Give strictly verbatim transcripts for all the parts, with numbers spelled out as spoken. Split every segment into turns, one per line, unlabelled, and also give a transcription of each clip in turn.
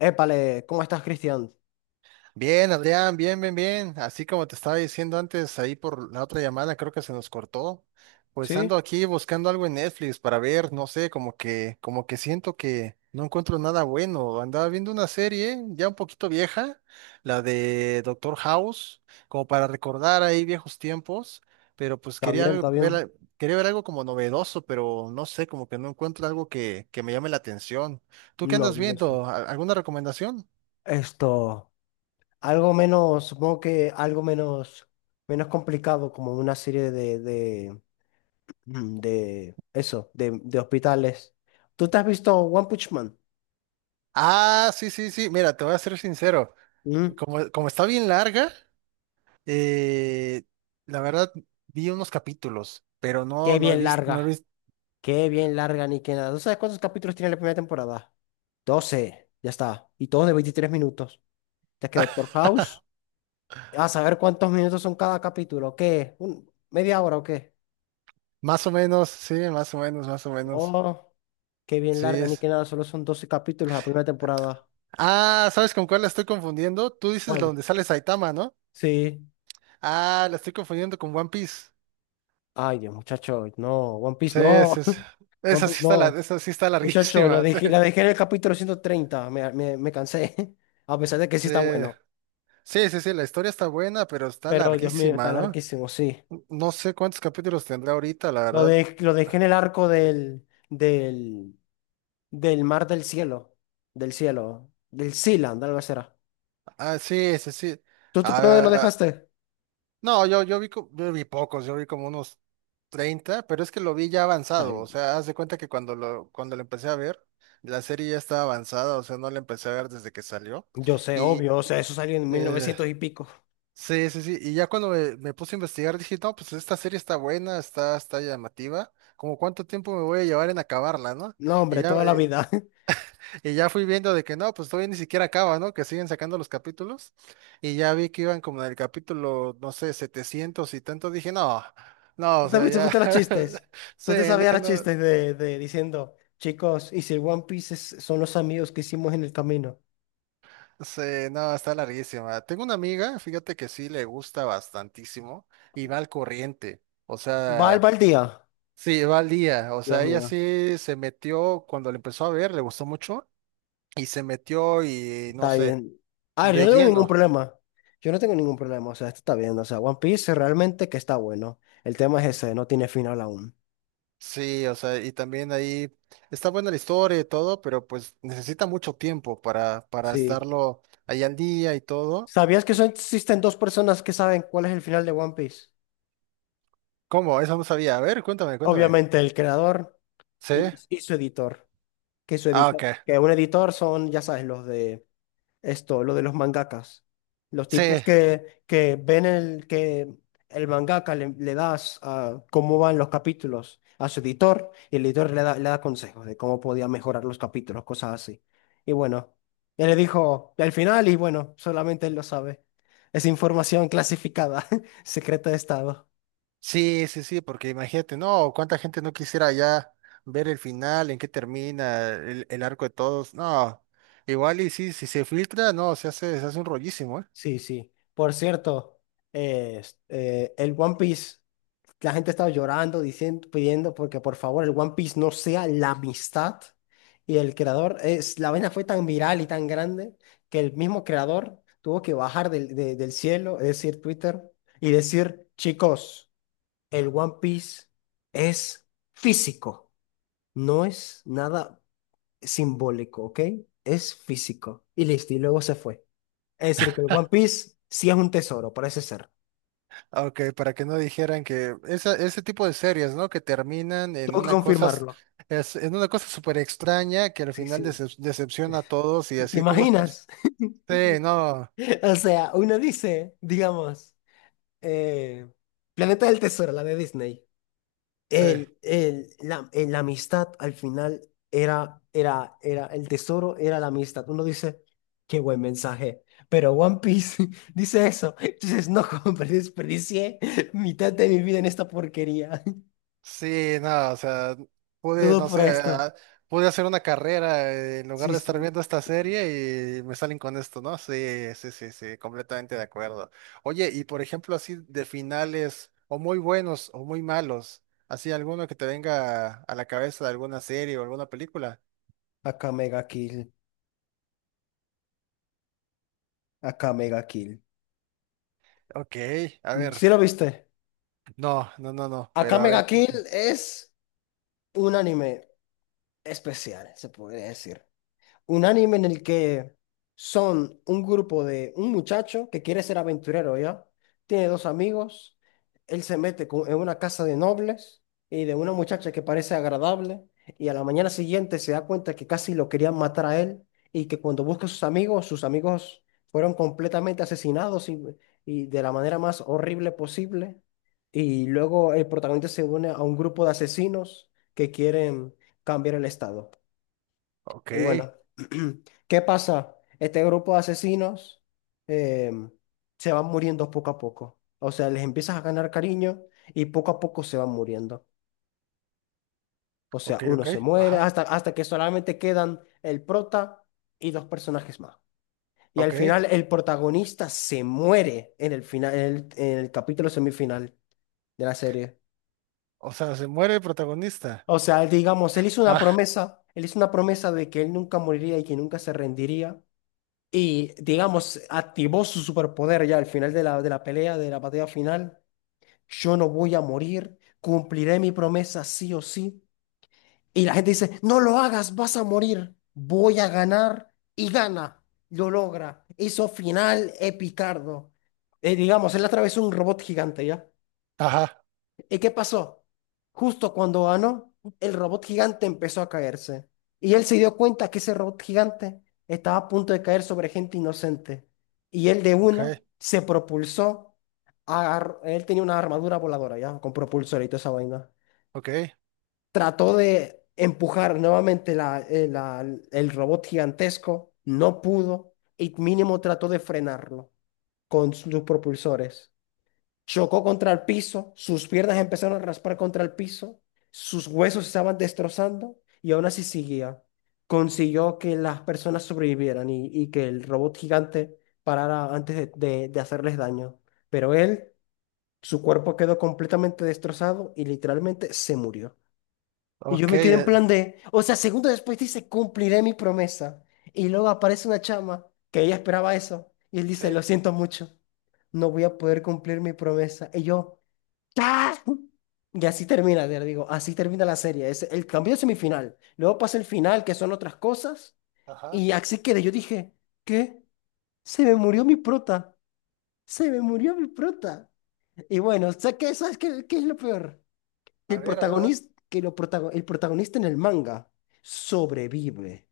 Épale, ¿cómo estás, Cristian?
Bien, Adrián, bien, bien, bien. Así como te estaba diciendo antes, ahí por la otra llamada, creo que se nos cortó. Pues ando
¿Sí?
aquí buscando algo en Netflix para ver, no sé, como que, como que siento que no encuentro nada bueno. Andaba viendo una serie ya un poquito vieja, la de Doctor House, como para recordar ahí viejos tiempos, pero pues
¿Está
quería
bien?
al-
¿Está
ver,
bien?
al- quería ver algo como novedoso, pero no sé, como que no encuentro algo que, que me llame la atención. ¿Tú qué
No,
andas
dudoso.
viendo? ¿Al- ¿Alguna recomendación?
Esto, algo menos, supongo que algo menos, menos complicado, como una serie de, de, mm, de eso, de, de hospitales. ¿Tú te has visto One Punch Man?
Ah, sí, sí, sí. Mira, te voy a ser sincero.
¿Mm?
Como, como está bien larga, eh, la verdad vi unos capítulos, pero
Qué
no, no he
bien
visto, no he
larga,
visto.
qué bien larga, ni que nada. ¿Tú sabes cuántos capítulos tiene la primera temporada? Doce, ya está. Y todos de veintitrés minutos. ¿Te has quedado por House? A saber cuántos minutos son cada capítulo. ¿Qué? ¿Un- ¿Media hora o qué?
Más o menos, sí, más o menos, más o menos.
Oh, qué bien
Sí
larga, ni
es.
que nada, solo son doce capítulos la primera temporada.
Ah, ¿sabes con cuál la estoy confundiendo? Tú dices la
¿Cuál?
donde sale Saitama, ¿no?
Sí.
Ah, la estoy confundiendo con One Piece.
Ay, Dios, muchacho, no, One
Sí,
Piece
es,
no,
es.
One
Esa sí
Piece
está, la-
no.
esa sí está
Muchacho, lo
larguísima, sí.
dejé, la dejé en el capítulo ciento treinta, me, me, me cansé, a pesar de que sí
Sí.
está bueno.
Sí, sí, sí, la historia está buena, pero está
Pero Dios mío, está
larguísima, ¿no?
larguísimo, sí.
No sé cuántos capítulos tendrá ahorita, la
Lo,
verdad.
de, lo dejé en el arco del, del, del mar del cielo, del cielo, del Sealand, algo así era.
Ah, sí, sí, sí.
¿Tú te- ¿por dónde lo
Ah,
dejaste?
no, yo, yo vi, co- yo vi pocos, yo vi como unos treinta, pero es que lo vi ya avanzado.
Ay,
O sea, haz de cuenta que cuando lo, cuando lo empecé a ver, la serie ya estaba avanzada, o sea, no la empecé a ver desde que salió.
yo sé,
Y
obvio, o sea, eso salió en mil
eh,
novecientos y pico.
sí, sí, sí. Y ya cuando me, me puse a investigar, dije, no, pues esta serie está buena, está, está llamativa. Como cuánto tiempo me voy a llevar en acabarla, ¿no?
No,
Y
hombre,
ya,
toda la
eh,
vida.
Y ya fui viendo de que no, pues todavía ni siquiera acaba, ¿no? Que siguen sacando los capítulos. Y ya vi que iban como en el capítulo, no sé, setecientos y tanto. Dije, no, no,
¿Tú
o sea,
también
ya.
supiste los chistes?
Sí,
¿Tú te sabías
dije,
los
no,
chistes de, de diciendo, chicos, ¿y si el One Piece es- son los amigos que hicimos en el camino?
sí, no, está larguísima. Tengo una amiga, fíjate que sí le gusta bastantísimo y va al corriente. O
¿Va al
sea,
va al día?
sí, va al día. O
Dios
sea, ella
mío,
sí se metió cuando le empezó a ver, le gustó mucho y se metió y no
está
sé,
bien. A ver, yo
de
no tengo ningún
lleno.
problema. Yo no tengo ningún problema, o sea, esto está bien. O sea, One Piece realmente que está bueno. El tema es ese, no tiene final aún.
Sí, o sea, y también ahí está buena la historia y todo, pero pues necesita mucho tiempo para, para
Sí.
estarlo ahí al día y todo.
¿Sabías que son, existen dos personas que saben cuál es el final de One Piece?
¿Cómo? Eso no sabía. A ver, cuéntame, cuéntame.
Obviamente el creador
¿Sí?
y, y su editor. Que su
Ah,
editor,
ok.
que un editor son, ya sabes, los de esto, lo de los mangakas. Los
Sí,
tipos que, que ven el que el mangaka le, le das a cómo van los capítulos a su editor, y el editor le da, le da consejos de cómo podía mejorar los capítulos, cosas así. Y bueno, él le dijo al final y bueno, solamente él lo sabe. Es información clasificada, secreta de Estado.
sí, sí, sí, porque imagínate, no, cuánta gente no quisiera ya ver el final, en qué termina, el, el arco de todos. No, igual y sí, si se filtra, no, se hace, se hace un rollísimo, ¿eh?
Sí, sí. Por cierto, eh, es- eh, el One Piece. La gente estaba llorando, diciendo, pidiendo porque por favor el One Piece no sea la amistad, y el creador es la vaina fue tan viral y tan grande que el mismo creador tuvo que bajar del, de- del cielo, es decir, Twitter, y decir, chicos, el One Piece es físico, no es nada simbólico, ¿ok? Es físico y listo y luego se fue. Es decir, que el One Piece sí es un tesoro, parece ser.
Ah, ok, para que no dijeran que esa- ese tipo de series, ¿no? Que terminan en
Tengo que
una cosa, s-
confirmarlo.
es, en una cosa súper extraña que al
Sí,
final
sí.
decep- decepciona a todos y
¿Te
así, ¿cómo es posible?
imaginas?
Sí, no,
O sea, uno dice, digamos, eh, Planeta del Tesoro, la de Disney.
sí.
El, el, la, el- la amistad al final era, era, era, el tesoro era la amistad. Uno dice, qué buen mensaje. Pero One Piece dice eso. Entonces, no, hombre, desperdicié mitad de mi vida en esta porquería.
Sí, no, o sea, pude,
Todo
no
por
sé,
esto.
ah, pude hacer una carrera eh, en lugar
Sí,
de estar
sí.
viendo esta serie y me salen con esto, ¿no? Sí, sí, sí, sí, completamente de acuerdo. Oye, y por ejemplo, así de finales, o muy buenos o muy malos, así alguno que te venga a la cabeza de alguna serie o alguna película.
Acá Mega Kill. Acá Mega Kill.
Ok, a
¿Sí
ver,
lo viste?
no, no, no, no,
Acá
pero a
Mega
ver,
Kill es un anime especial, se podría decir. Un anime en el que son un grupo de un muchacho que quiere ser aventurero, ¿ya? Tiene dos amigos, él se mete con- en una casa de nobles y de una muchacha que parece agradable, y a la mañana siguiente se da cuenta que casi lo querían matar a él, y que cuando busca a sus amigos, sus amigos fueron completamente asesinados, y, y de la manera más horrible posible. Y luego el protagonista se une a un grupo de asesinos que quieren cambiar el estado.
ok,
Y bueno, ¿qué pasa? Este grupo de asesinos em, se van muriendo poco a poco. O sea, les empiezas a ganar cariño y poco a poco se van muriendo. O sea,
ok,
uno
ok,
se muere
ajá,
hasta, hasta que solamente quedan el prota y dos personajes más. Y al
ok,
final el protagonista se muere en el final, en el, en el capítulo semifinal de la serie.
o sea, se muere el protagonista.
O sea, digamos, él hizo una
Ah,
promesa, él hizo una promesa de que él nunca moriría y que nunca se rendiría. Y, digamos, activó su superpoder ya al final de la, de la pelea, de la batalla final. Yo no voy a morir, cumpliré mi promesa sí o sí. Y la gente dice, no lo hagas, vas a morir, voy a ganar y gana, lo logra. Hizo final epicardo. Eh, digamos, él atravesó un robot gigante ya.
ajá,
¿Y qué pasó? Justo cuando ganó, el robot gigante empezó a caerse. Y él se dio cuenta que ese robot gigante estaba a punto de caer sobre gente inocente. Y él de una
ok,
se propulsó. Agar- él tenía una armadura voladora, ¿ya? Con propulsor y toda esa vaina.
ok.
Trató de empujar nuevamente la, eh, la- el robot gigantesco. No pudo. Y mínimo trató de frenarlo con sus propulsores. Chocó contra el piso, sus piernas empezaron a raspar contra el piso, sus huesos se estaban destrozando y aún así seguía. Consiguió que las personas sobrevivieran, y, y que el robot gigante parara antes de, de- de hacerles daño. Pero él, su cuerpo quedó completamente destrozado y literalmente se murió. Y yo
Ok.
me quedé en
eh,
plan de, o sea, segundos después dice, cumpliré mi promesa. Y luego aparece una chama que ella esperaba eso y él
Sí,
dice, lo siento mucho, no voy a poder cumplir mi promesa. Y yo, ¡ah! Y así termina, te digo, así termina la serie. Es el cambio de semifinal. Luego pasa el final, que son otras cosas.
ajá.
Y así quedé. Yo dije, ¿qué? Se me murió mi prota. Se me murió mi prota. Y bueno, ¿sabes qué, ¿sabes qué, qué es lo peor? Que
A
el
ver, a ver, a ver.
protagonista, que lo protago- el protagonista en el manga sobrevive.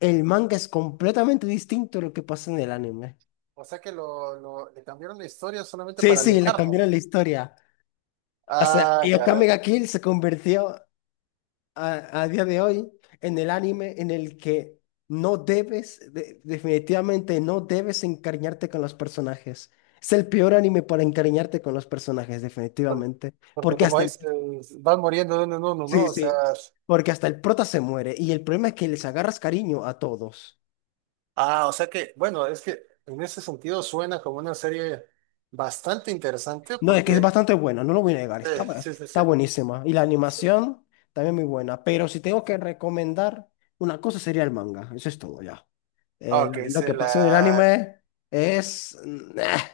El manga es completamente distinto a lo que pasa en el anime.
O sea que lo, lo- le cambiaron la historia solamente
Sí,
para
sí, le
animarlo.
cambiaron la historia. O sea,
Ah,
y
caray.
Akame ga Kill se convirtió a, a día de hoy en el anime en el que no debes, de- definitivamente no debes encariñarte con los personajes. Es el peor anime para encariñarte con los personajes,
Por-
definitivamente.
Porque,
Porque
como
hasta el...
dices, van muriendo de uno en uno, ¿no?
Sí,
O sea.
sí. Porque hasta el prota se muere. Y el problema es que les agarras cariño a todos.
Ah, o sea que, bueno, es que en ese sentido suena como una serie bastante interesante
No, es que es
porque.
bastante bueno, no lo voy a negar.
Sí,
Está, bu-
sí, sí, sí,
está buenísima. Y la
sí.
animación también muy buena. Pero si tengo que recomendar, una cosa sería el manga. Eso es todo ya.
Ah,
Eh, lo
ok,
lo
se
que
la.
pasa en el anime es... mm, ah,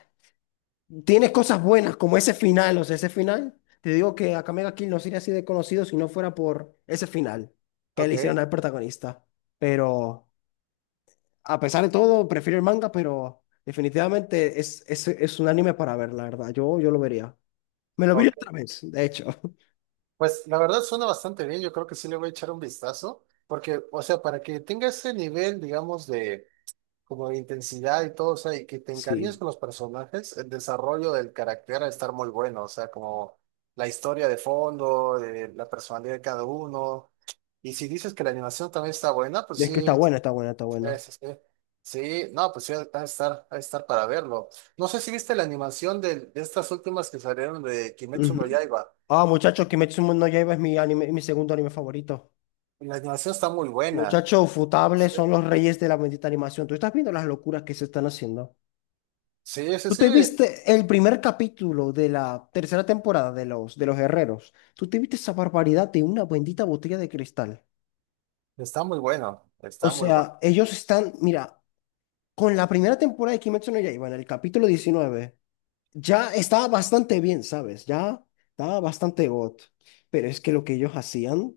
tiene cosas buenas, como ese final, o sea, ese final. Te digo que Akame ga Kill no sería así de conocido si no fuera por ese final que
Ok,
le hicieron al protagonista. Pero, a pesar de todo, prefiero el manga, pero definitivamente es, es, es un anime para ver, la verdad. Yo, yo lo vería. Me lo vi
ok.
otra vez, de hecho.
Pues la verdad suena bastante bien. Yo creo que sí le voy a echar un vistazo. Porque, o sea, para que tenga ese nivel, digamos, de como de intensidad y todo, o sea, y que te encariñes
Sí.
con los personajes, el desarrollo del carácter a estar muy bueno, o sea, como la historia de fondo, eh, la personalidad de cada uno. Y si dices que la animación también está buena, pues
Es que
sí,
está buena,
es-
está buena, está buena.
es- es- sí, no, pues sí, va a estar, va a estar, para verlo. No sé si viste la animación de, de estas últimas que salieron de Kimetsu
Ujú.
no Yaiba.
Ah, muchachos, Kimetsu no Yaiba es mi anime, mi segundo anime favorito.
La animación está muy buena.
Muchacho, Futable
Sí,
son los reyes de la bendita animación. Tú estás viendo las locuras que se están haciendo.
sí, sí,
Tú
sí,
te viste el primer capítulo de la tercera temporada de los, de los Herreros. Tú te viste esa barbaridad de una bendita botella de cristal.
está muy bueno,
O
está muy bueno.
sea, ellos están, mira, con la primera temporada de Kimetsu no Yaiba, en el capítulo diecinueve, ya estaba bastante bien, ¿sabes? Ya estaba bastante got. Pero es que lo que ellos hacían.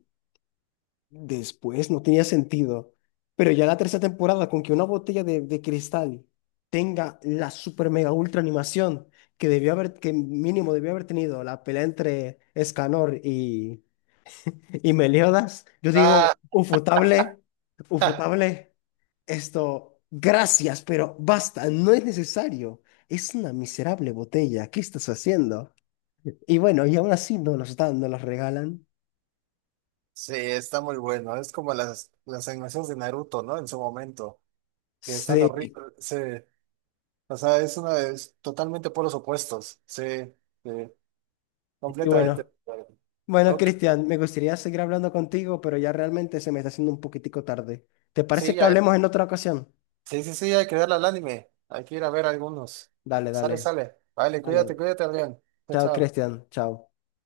Después no tenía sentido. Pero ya la tercera temporada, con que una botella de, de cristal tenga la super mega ultra animación que debió haber, que mínimo debió haber tenido la pelea entre Escanor y, y Meliodas, yo digo,
Ah,
ufotable, ufotable, esto, gracias, pero basta, no es necesario. Es una miserable botella, ¿qué estás haciendo? Y bueno, y aún así no nos dan, no las regalan.
sí, está muy bueno. Es como las, las animaciones de Naruto, ¿no? En su momento. Que están
Sí,
horribles. Sí. O sea, es una de es totalmente por los opuestos. Sí, sí.
y
Completamente de
bueno.
acuerdo.
Bueno,
Ok.
Cristian, me gustaría seguir hablando contigo, pero ya realmente se me está haciendo un poquitico tarde. ¿Te
Sí,
parece que
ya-
hablemos en otra ocasión?
sí, sí, sí, hay que darle al anime. Hay que ir a ver algunos.
Dale,
Sale,
dale,
sale. Vale,
dale.
cuídate, cuídate, Adrián. Chao,
Chao,
chao.
Cristian, chao.